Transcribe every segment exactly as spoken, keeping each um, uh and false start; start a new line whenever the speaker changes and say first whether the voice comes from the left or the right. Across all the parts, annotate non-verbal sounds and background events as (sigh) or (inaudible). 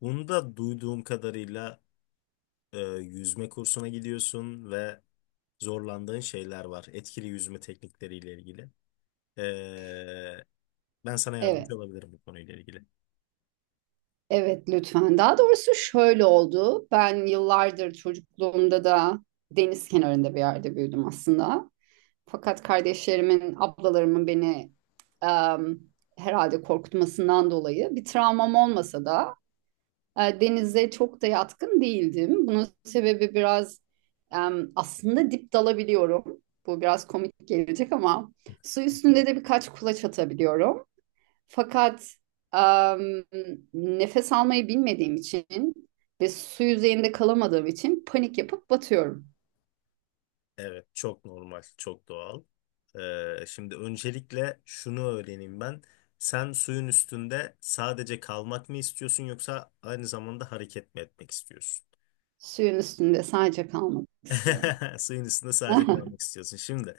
left: Bunda duyduğum kadarıyla e, yüzme kursuna gidiyorsun ve zorlandığın şeyler var. Etkili yüzme teknikleriyle ilgili. E, Ben sana
right: Evet,
left: yardımcı olabilirim bu konuyla ilgili.
right: evet lütfen. Daha doğrusu şöyle oldu. Ben yıllardır çocukluğumda da deniz kenarında bir yerde büyüdüm aslında. Fakat kardeşlerimin, ablalarımın beni em, herhalde korkutmasından dolayı bir travmam olmasa da e, denize çok da yatkın değildim. Bunun sebebi biraz em, aslında dip dalabiliyorum. Bu biraz komik gelecek ama su üstünde de birkaç kulaç atabiliyorum. Fakat em, nefes almayı bilmediğim için ve su yüzeyinde kalamadığım için panik yapıp batıyorum.
left: Evet, çok normal, çok doğal. E, şimdi öncelikle şunu öğreneyim ben. Sen suyun üstünde sadece kalmak mı istiyorsun yoksa aynı zamanda hareket mi etmek istiyorsun?
right: Suyun üstünde sadece kalmak istiyorum.
left: (laughs) Suyun üstünde sadece kalmak
right: (laughs)
left: istiyorsun. Şimdi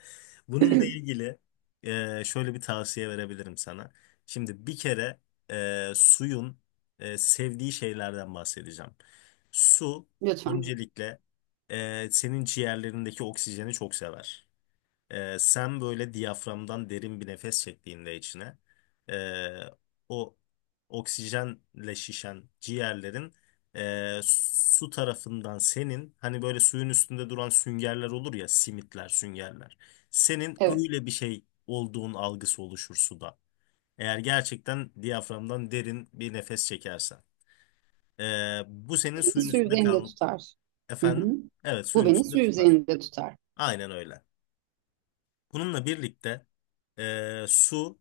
left: bununla ilgili e, şöyle bir tavsiye verebilirim sana. Şimdi bir kere e, suyun e, sevdiği şeylerden bahsedeceğim. Su
right: Lütfen.
left: öncelikle e, senin ciğerlerindeki oksijeni çok sever. Ee, sen böyle diyaframdan derin bir nefes çektiğinde içine ee, o oksijenle şişen ciğerlerin ee, su tarafından senin hani böyle suyun üstünde duran süngerler olur ya simitler süngerler. Senin
right: Evet.
left: öyle bir şey olduğun algısı oluşur suda. Eğer gerçekten diyaframdan derin bir nefes çekersen. Ee, bu senin
right: Beni
left: suyun
right: su
left: üstünde
right: yüzeyinde
left: kal
right: tutar. Hı hı.
left: efendim. Evet
right: Bu
left: suyun
right: beni su
left: üstünde tutar.
right: yüzeyinde tutar.
left: Aynen öyle. Bununla birlikte e, su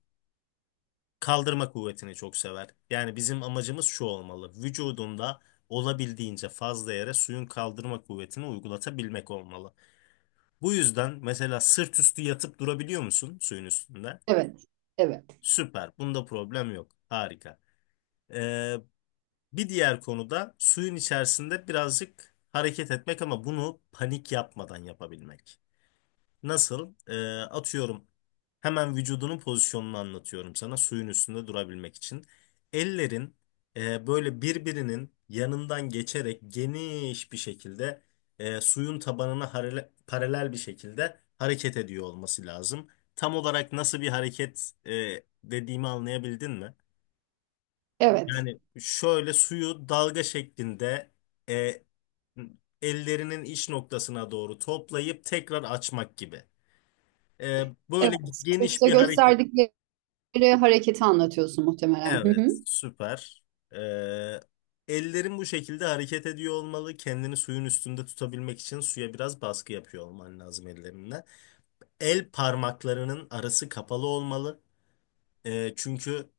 left: kaldırma kuvvetini çok sever. Yani bizim amacımız şu olmalı. Vücudunda olabildiğince fazla yere suyun kaldırma kuvvetini uygulatabilmek olmalı. Bu yüzden mesela sırt üstü yatıp durabiliyor musun suyun üstünde?
right: Evet. Evet.
left: Süper. Bunda problem yok. Harika. Ee, Bir diğer konu da suyun içerisinde birazcık hareket etmek ama bunu panik yapmadan yapabilmek. Nasıl? Ee, atıyorum hemen vücudunun pozisyonunu anlatıyorum sana suyun üstünde durabilmek için. Ellerin e, böyle birbirinin yanından geçerek geniş bir şekilde e, suyun tabanına harele- paralel bir şekilde hareket ediyor olması lazım. Tam olarak nasıl bir hareket e, dediğimi anlayabildin mi?
right: Evet.
left: Yani şöyle suyu dalga şeklinde e, ellerinin iç noktasına doğru toplayıp tekrar açmak gibi. Ee, Böyle
right: Evet.
left: geniş
right: Kursta
left: bir hareket.
right: gösterdikleri hareketi anlatıyorsun muhtemelen. Hı hı.
left: Evet, süper. Ee, Ellerin bu şekilde hareket ediyor olmalı. Kendini suyun üstünde tutabilmek için suya biraz baskı yapıyor olman lazım ellerinle. El parmaklarının arası kapalı olmalı. Ee, çünkü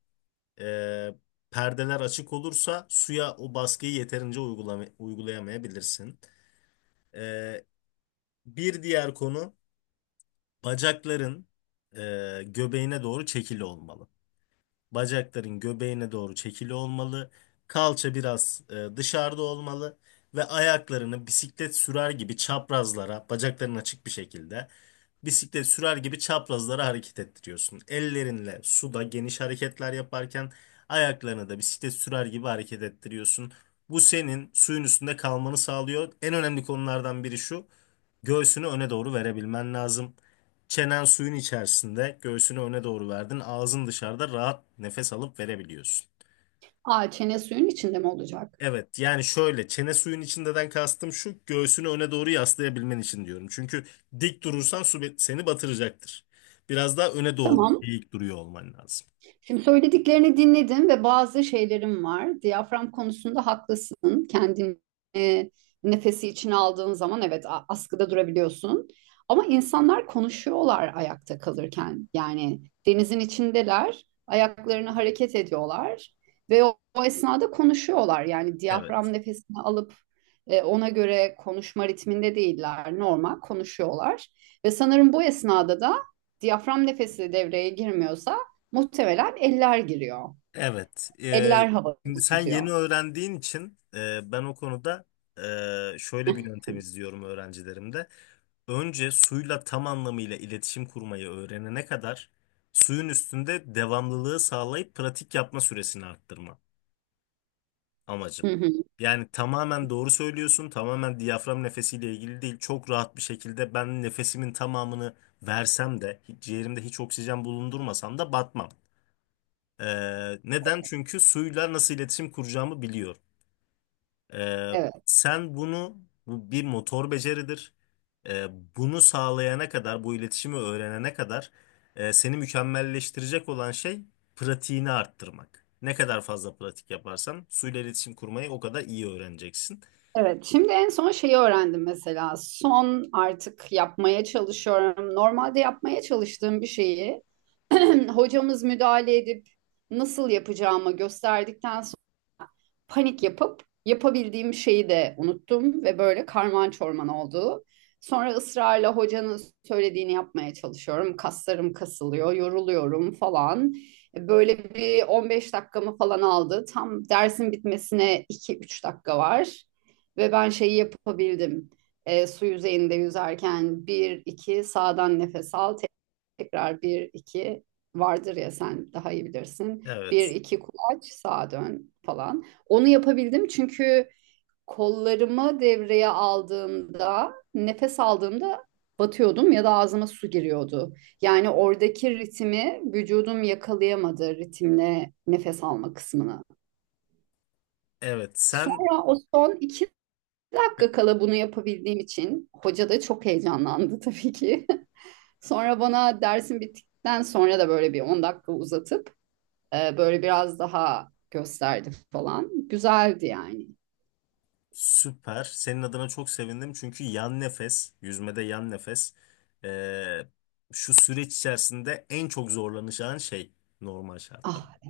left: e, perdeler açık olursa suya o baskıyı yeterince uygulama, uygulayamayabilirsin. Ee, Bir diğer konu bacakların e, göbeğine doğru çekili olmalı. Bacakların göbeğine doğru çekili olmalı. Kalça biraz e, dışarıda olmalı ve ayaklarını bisiklet sürer gibi çaprazlara, bacakların açık bir şekilde bisiklet sürer gibi çaprazlara hareket ettiriyorsun. Ellerinle suda geniş hareketler yaparken ayaklarını da bisiklet sürer gibi hareket ettiriyorsun. Bu senin suyun üstünde kalmanı sağlıyor. En önemli konulardan biri şu. Göğsünü öne doğru verebilmen lazım. Çenen suyun içerisinde, göğsünü öne doğru verdin. Ağzın dışarıda rahat nefes alıp verebiliyorsun.
right: Aa, çene suyun içinde mi olacak?
left: Evet, yani şöyle çene suyun içindeden kastım şu göğsünü öne doğru yaslayabilmen için diyorum. Çünkü dik durursan su be- seni batıracaktır. Biraz daha öne doğru
right: Tamam.
left: eğik duruyor olman lazım.
right: Şimdi söylediklerini dinledim ve bazı şeylerim var. Diyafram konusunda haklısın. Kendini e, nefesi içine aldığın zaman evet a- askıda durabiliyorsun. Ama insanlar konuşuyorlar ayakta kalırken. Yani denizin içindeler, ayaklarını hareket ediyorlar ve o, o esnada konuşuyorlar. Yani
left: Evet.
right: diyafram nefesini alıp e, ona göre konuşma ritminde değiller. Normal konuşuyorlar. Ve sanırım bu esnada da diyafram nefesi devreye girmiyorsa muhtemelen eller giriyor.
left: Evet.
right: Eller
left: Ee, şimdi
right: havada
left: sen yeni
right: tutuyor.
left: öğrendiğin için e, ben o konuda e, şöyle bir yöntem izliyorum öğrencilerimde. Önce suyla tam anlamıyla iletişim kurmayı öğrenene kadar suyun üstünde devamlılığı sağlayıp pratik yapma süresini arttırma amacım.
right: Hı hı.
left: Yani tamamen doğru söylüyorsun, tamamen diyafram nefesiyle ilgili değil. Çok rahat bir şekilde ben nefesimin tamamını versem de, hiç- ciğerimde hiç oksijen bulundurmasam da batmam. Ee, neden? Çünkü suyla nasıl iletişim kuracağımı biliyorum. Ee,
right: Evet,
left: Sen bunu bu bir motor beceridir. Ee, Bunu sağlayana kadar, bu iletişimi öğrenene kadar e, seni mükemmelleştirecek olan şey pratiğini arttırmak. Ne kadar fazla pratik yaparsan suyla iletişim kurmayı o kadar iyi öğreneceksin.
right: evet. Şimdi en son şeyi öğrendim mesela. Son artık yapmaya çalışıyorum. Normalde yapmaya çalıştığım bir şeyi (clears throat) hocamız müdahale edip nasıl yapacağımı gösterdikten panik yapıp yapabildiğim şeyi de unuttum ve böyle karman çorman oldu. Sonra ısrarla hocanın söylediğini yapmaya çalışıyorum. Kaslarım kasılıyor, yoruluyorum falan. E, Böyle bir on beş dakikamı falan aldı. Tam dersin bitmesine iki üç dakika var. Ve ben şeyi yapabildim. E, su yüzeyinde yüzerken bir iki sağdan nefes al, tekrar bir iki vardır ya sen daha iyi bilirsin. Bir
left: Evet.
right: iki kulaç sağa dön falan. Onu yapabildim çünkü kollarımı devreye aldığımda nefes aldığımda batıyordum ya da ağzıma su giriyordu. Yani oradaki ritmi vücudum yakalayamadı ritimle nefes alma kısmını.
left: Evet, sen
right: Sonra o son iki dakika kala bunu yapabildiğim için hoca da çok heyecanlandı tabii ki. (laughs) Sonra bana dersin bittikten sonra da böyle bir on dakika uzatıp e, böyle biraz daha gösterdi falan. Güzeldi yani.
left: süper. Senin adına çok sevindim çünkü yan nefes, yüzmede yan nefes e, şu süreç içerisinde en çok zorlanacağın şey normal
right: Ah,
left: şartlarda.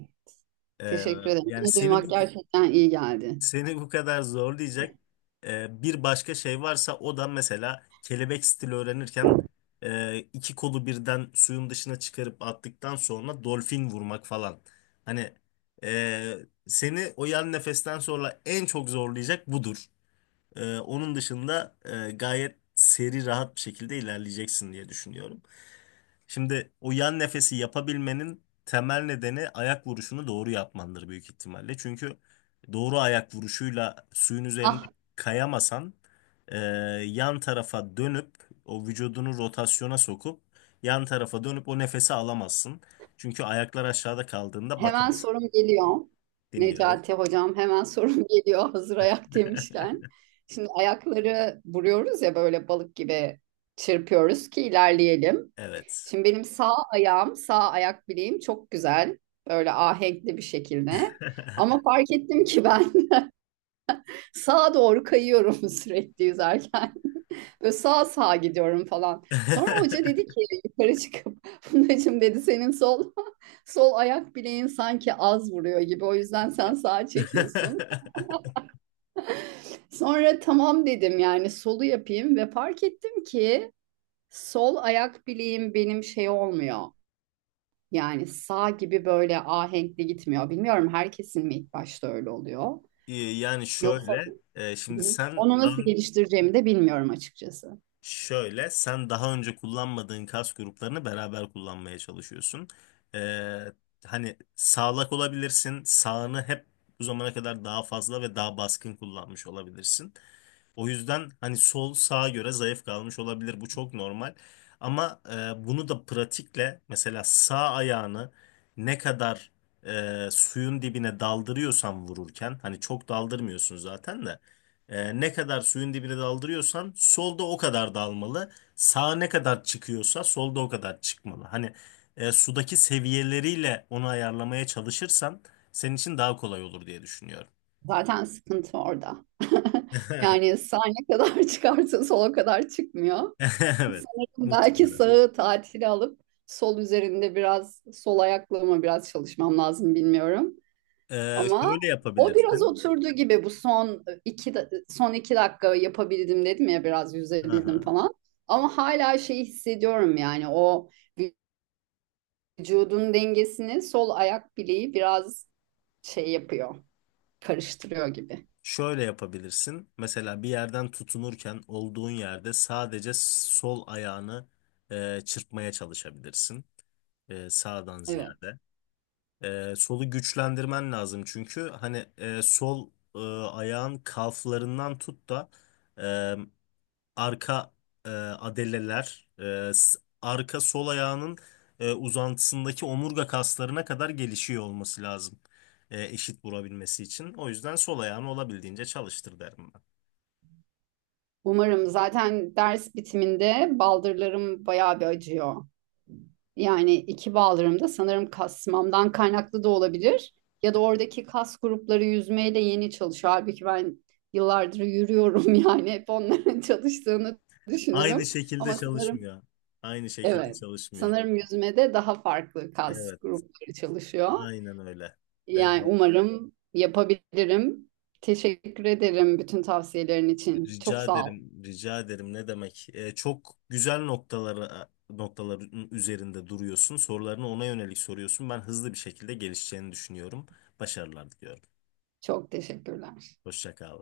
left: Ee,
right: teşekkür ederim.
left: Yani
right: Bunu
left: seni
right: duymak
left: bu
right: gerçekten iyi geldi.
left: seni bu kadar zorlayacak e, bir başka şey varsa o da mesela kelebek stili öğrenirken e, iki kolu birden suyun dışına çıkarıp attıktan sonra dolfin vurmak falan. Hani e, seni o yan nefesten sonra en çok zorlayacak budur. E, onun dışında e, gayet seri rahat bir şekilde ilerleyeceksin diye düşünüyorum. Şimdi o yan nefesi yapabilmenin temel nedeni ayak vuruşunu doğru yapmandır büyük ihtimalle. Çünkü doğru ayak vuruşuyla suyun üzerinde
right: Ah,
left: kayamasan e, yan tarafa dönüp o vücudunu rotasyona sokup yan tarafa dönüp o nefesi alamazsın. Çünkü ayaklar aşağıda kaldığında
right: hemen
left: batarsın.
right: sorum geliyor.
left: Dinliyorum.
right: Necati hocam hemen sorum (laughs) geliyor hazır ayak demişken. Şimdi ayakları vuruyoruz ya böyle balık gibi çırpıyoruz ki ilerleyelim.
left: Evet.
right: Şimdi benim sağ ayağım, sağ ayak bileğim çok güzel. Böyle ahenkli bir şekilde. Ama fark ettim ki ben (laughs) sağa doğru kayıyorum (laughs) sürekli yüzerken. Böyle sağa sağa gidiyorum falan. Sonra hoca dedi ki
left: (laughs)
right: yukarı çıkıp (laughs) Fundacığım dedi senin sol (laughs) sol ayak bileğin sanki az vuruyor gibi o yüzden sen sağa çekiyorsun. Sonra tamam dedim yani solu yapayım ve fark ettim ki sol ayak bileğim benim şey olmuyor. Yani sağ gibi böyle ahenkli gitmiyor. Bilmiyorum herkesin mi ilk başta öyle oluyor.
left: Ee, Yani
right: Yoksa
left: şöyle, e,
right: hı
left: şimdi
right: hı,
left: sen
right: onu
left: daha
right: nasıl geliştireceğimi de bilmiyorum açıkçası.
left: şöyle, sen daha önce kullanmadığın kas gruplarını beraber kullanmaya çalışıyorsun. Ee, Hani sağlak olabilirsin, sağını hep bu zamana kadar daha fazla ve daha baskın kullanmış olabilirsin. O yüzden hani sol sağa göre zayıf kalmış olabilir. Bu çok normal. Ama e, bunu da pratikle mesela sağ ayağını ne kadar e, suyun dibine daldırıyorsan vururken hani çok daldırmıyorsun zaten de ee, ne kadar suyun dibine daldırıyorsan solda o kadar dalmalı. Sağa ne kadar çıkıyorsa solda o kadar çıkmalı. Hani e, sudaki seviyeleriyle onu ayarlamaya çalışırsan senin için daha kolay olur diye düşünüyorum.
right: Zaten sıkıntı orada. (laughs) Yani
left: (laughs)
right: sağ ne kadar (laughs) çıkarsa sol sola kadar çıkmıyor.
left: Evet,
right: Sanırım belki
left: muhtemelen.
right: sağı tatile alıp sol üzerinde biraz sol ayaklığıma biraz çalışmam lazım bilmiyorum.
left: Ee,
right: Ama
left: şöyle
right: o biraz
left: yapabilirsin.
right: oturdu gibi bu son iki, da- son iki dakika yapabildim dedim ya biraz yüzebildim
left: Aha.
right: falan. Ama hala şeyi hissediyorum yani o vücudun dengesini sol ayak bileği biraz şey yapıyor, karıştırıyor gibi.
left: Şöyle yapabilirsin. Mesela bir yerden tutunurken olduğun yerde sadece sol ayağını e, çırpmaya çalışabilirsin. E, sağdan
right: Evet.
left: ziyade. Ee, solu güçlendirmen lazım çünkü hani e, sol e, ayağın kalflarından tut da e, arka e, adeleler, e, s- arka sol ayağının e, uzantısındaki omurga kaslarına kadar gelişiyor olması lazım e, eşit vurabilmesi için. O yüzden sol ayağını olabildiğince çalıştır derim ben.
right: Umarım zaten ders bitiminde baldırlarım bayağı bir acıyor. Yani iki baldırım da sanırım kasmamdan kaynaklı da olabilir. Ya da oradaki kas grupları yüzmeyle yeni çalışıyor. Halbuki ben yıllardır yürüyorum (laughs) yani hep onların çalıştığını
left: Aynı
right: düşünürüm.
left: şekilde
right: Ama sanırım
left: çalışmıyor. Aynı şekilde
right: evet
left: çalışmıyor.
right: sanırım yüzmede daha farklı kas
left: Evet,
right: grupları çalışıyor.
left: aynen öyle.
right: Yani umarım yapabilirim. Teşekkür ederim bütün tavsiyelerin için. Çok
left: Rica
right: sağ ol.
left: ederim, rica ederim. Ne demek? Ee, çok güzel noktaları noktaların üzerinde duruyorsun. Sorularını ona yönelik soruyorsun. Ben hızlı bir şekilde gelişeceğini düşünüyorum. Başarılar diliyorum.
right: Çok teşekkürler.
left: Hoşça kal.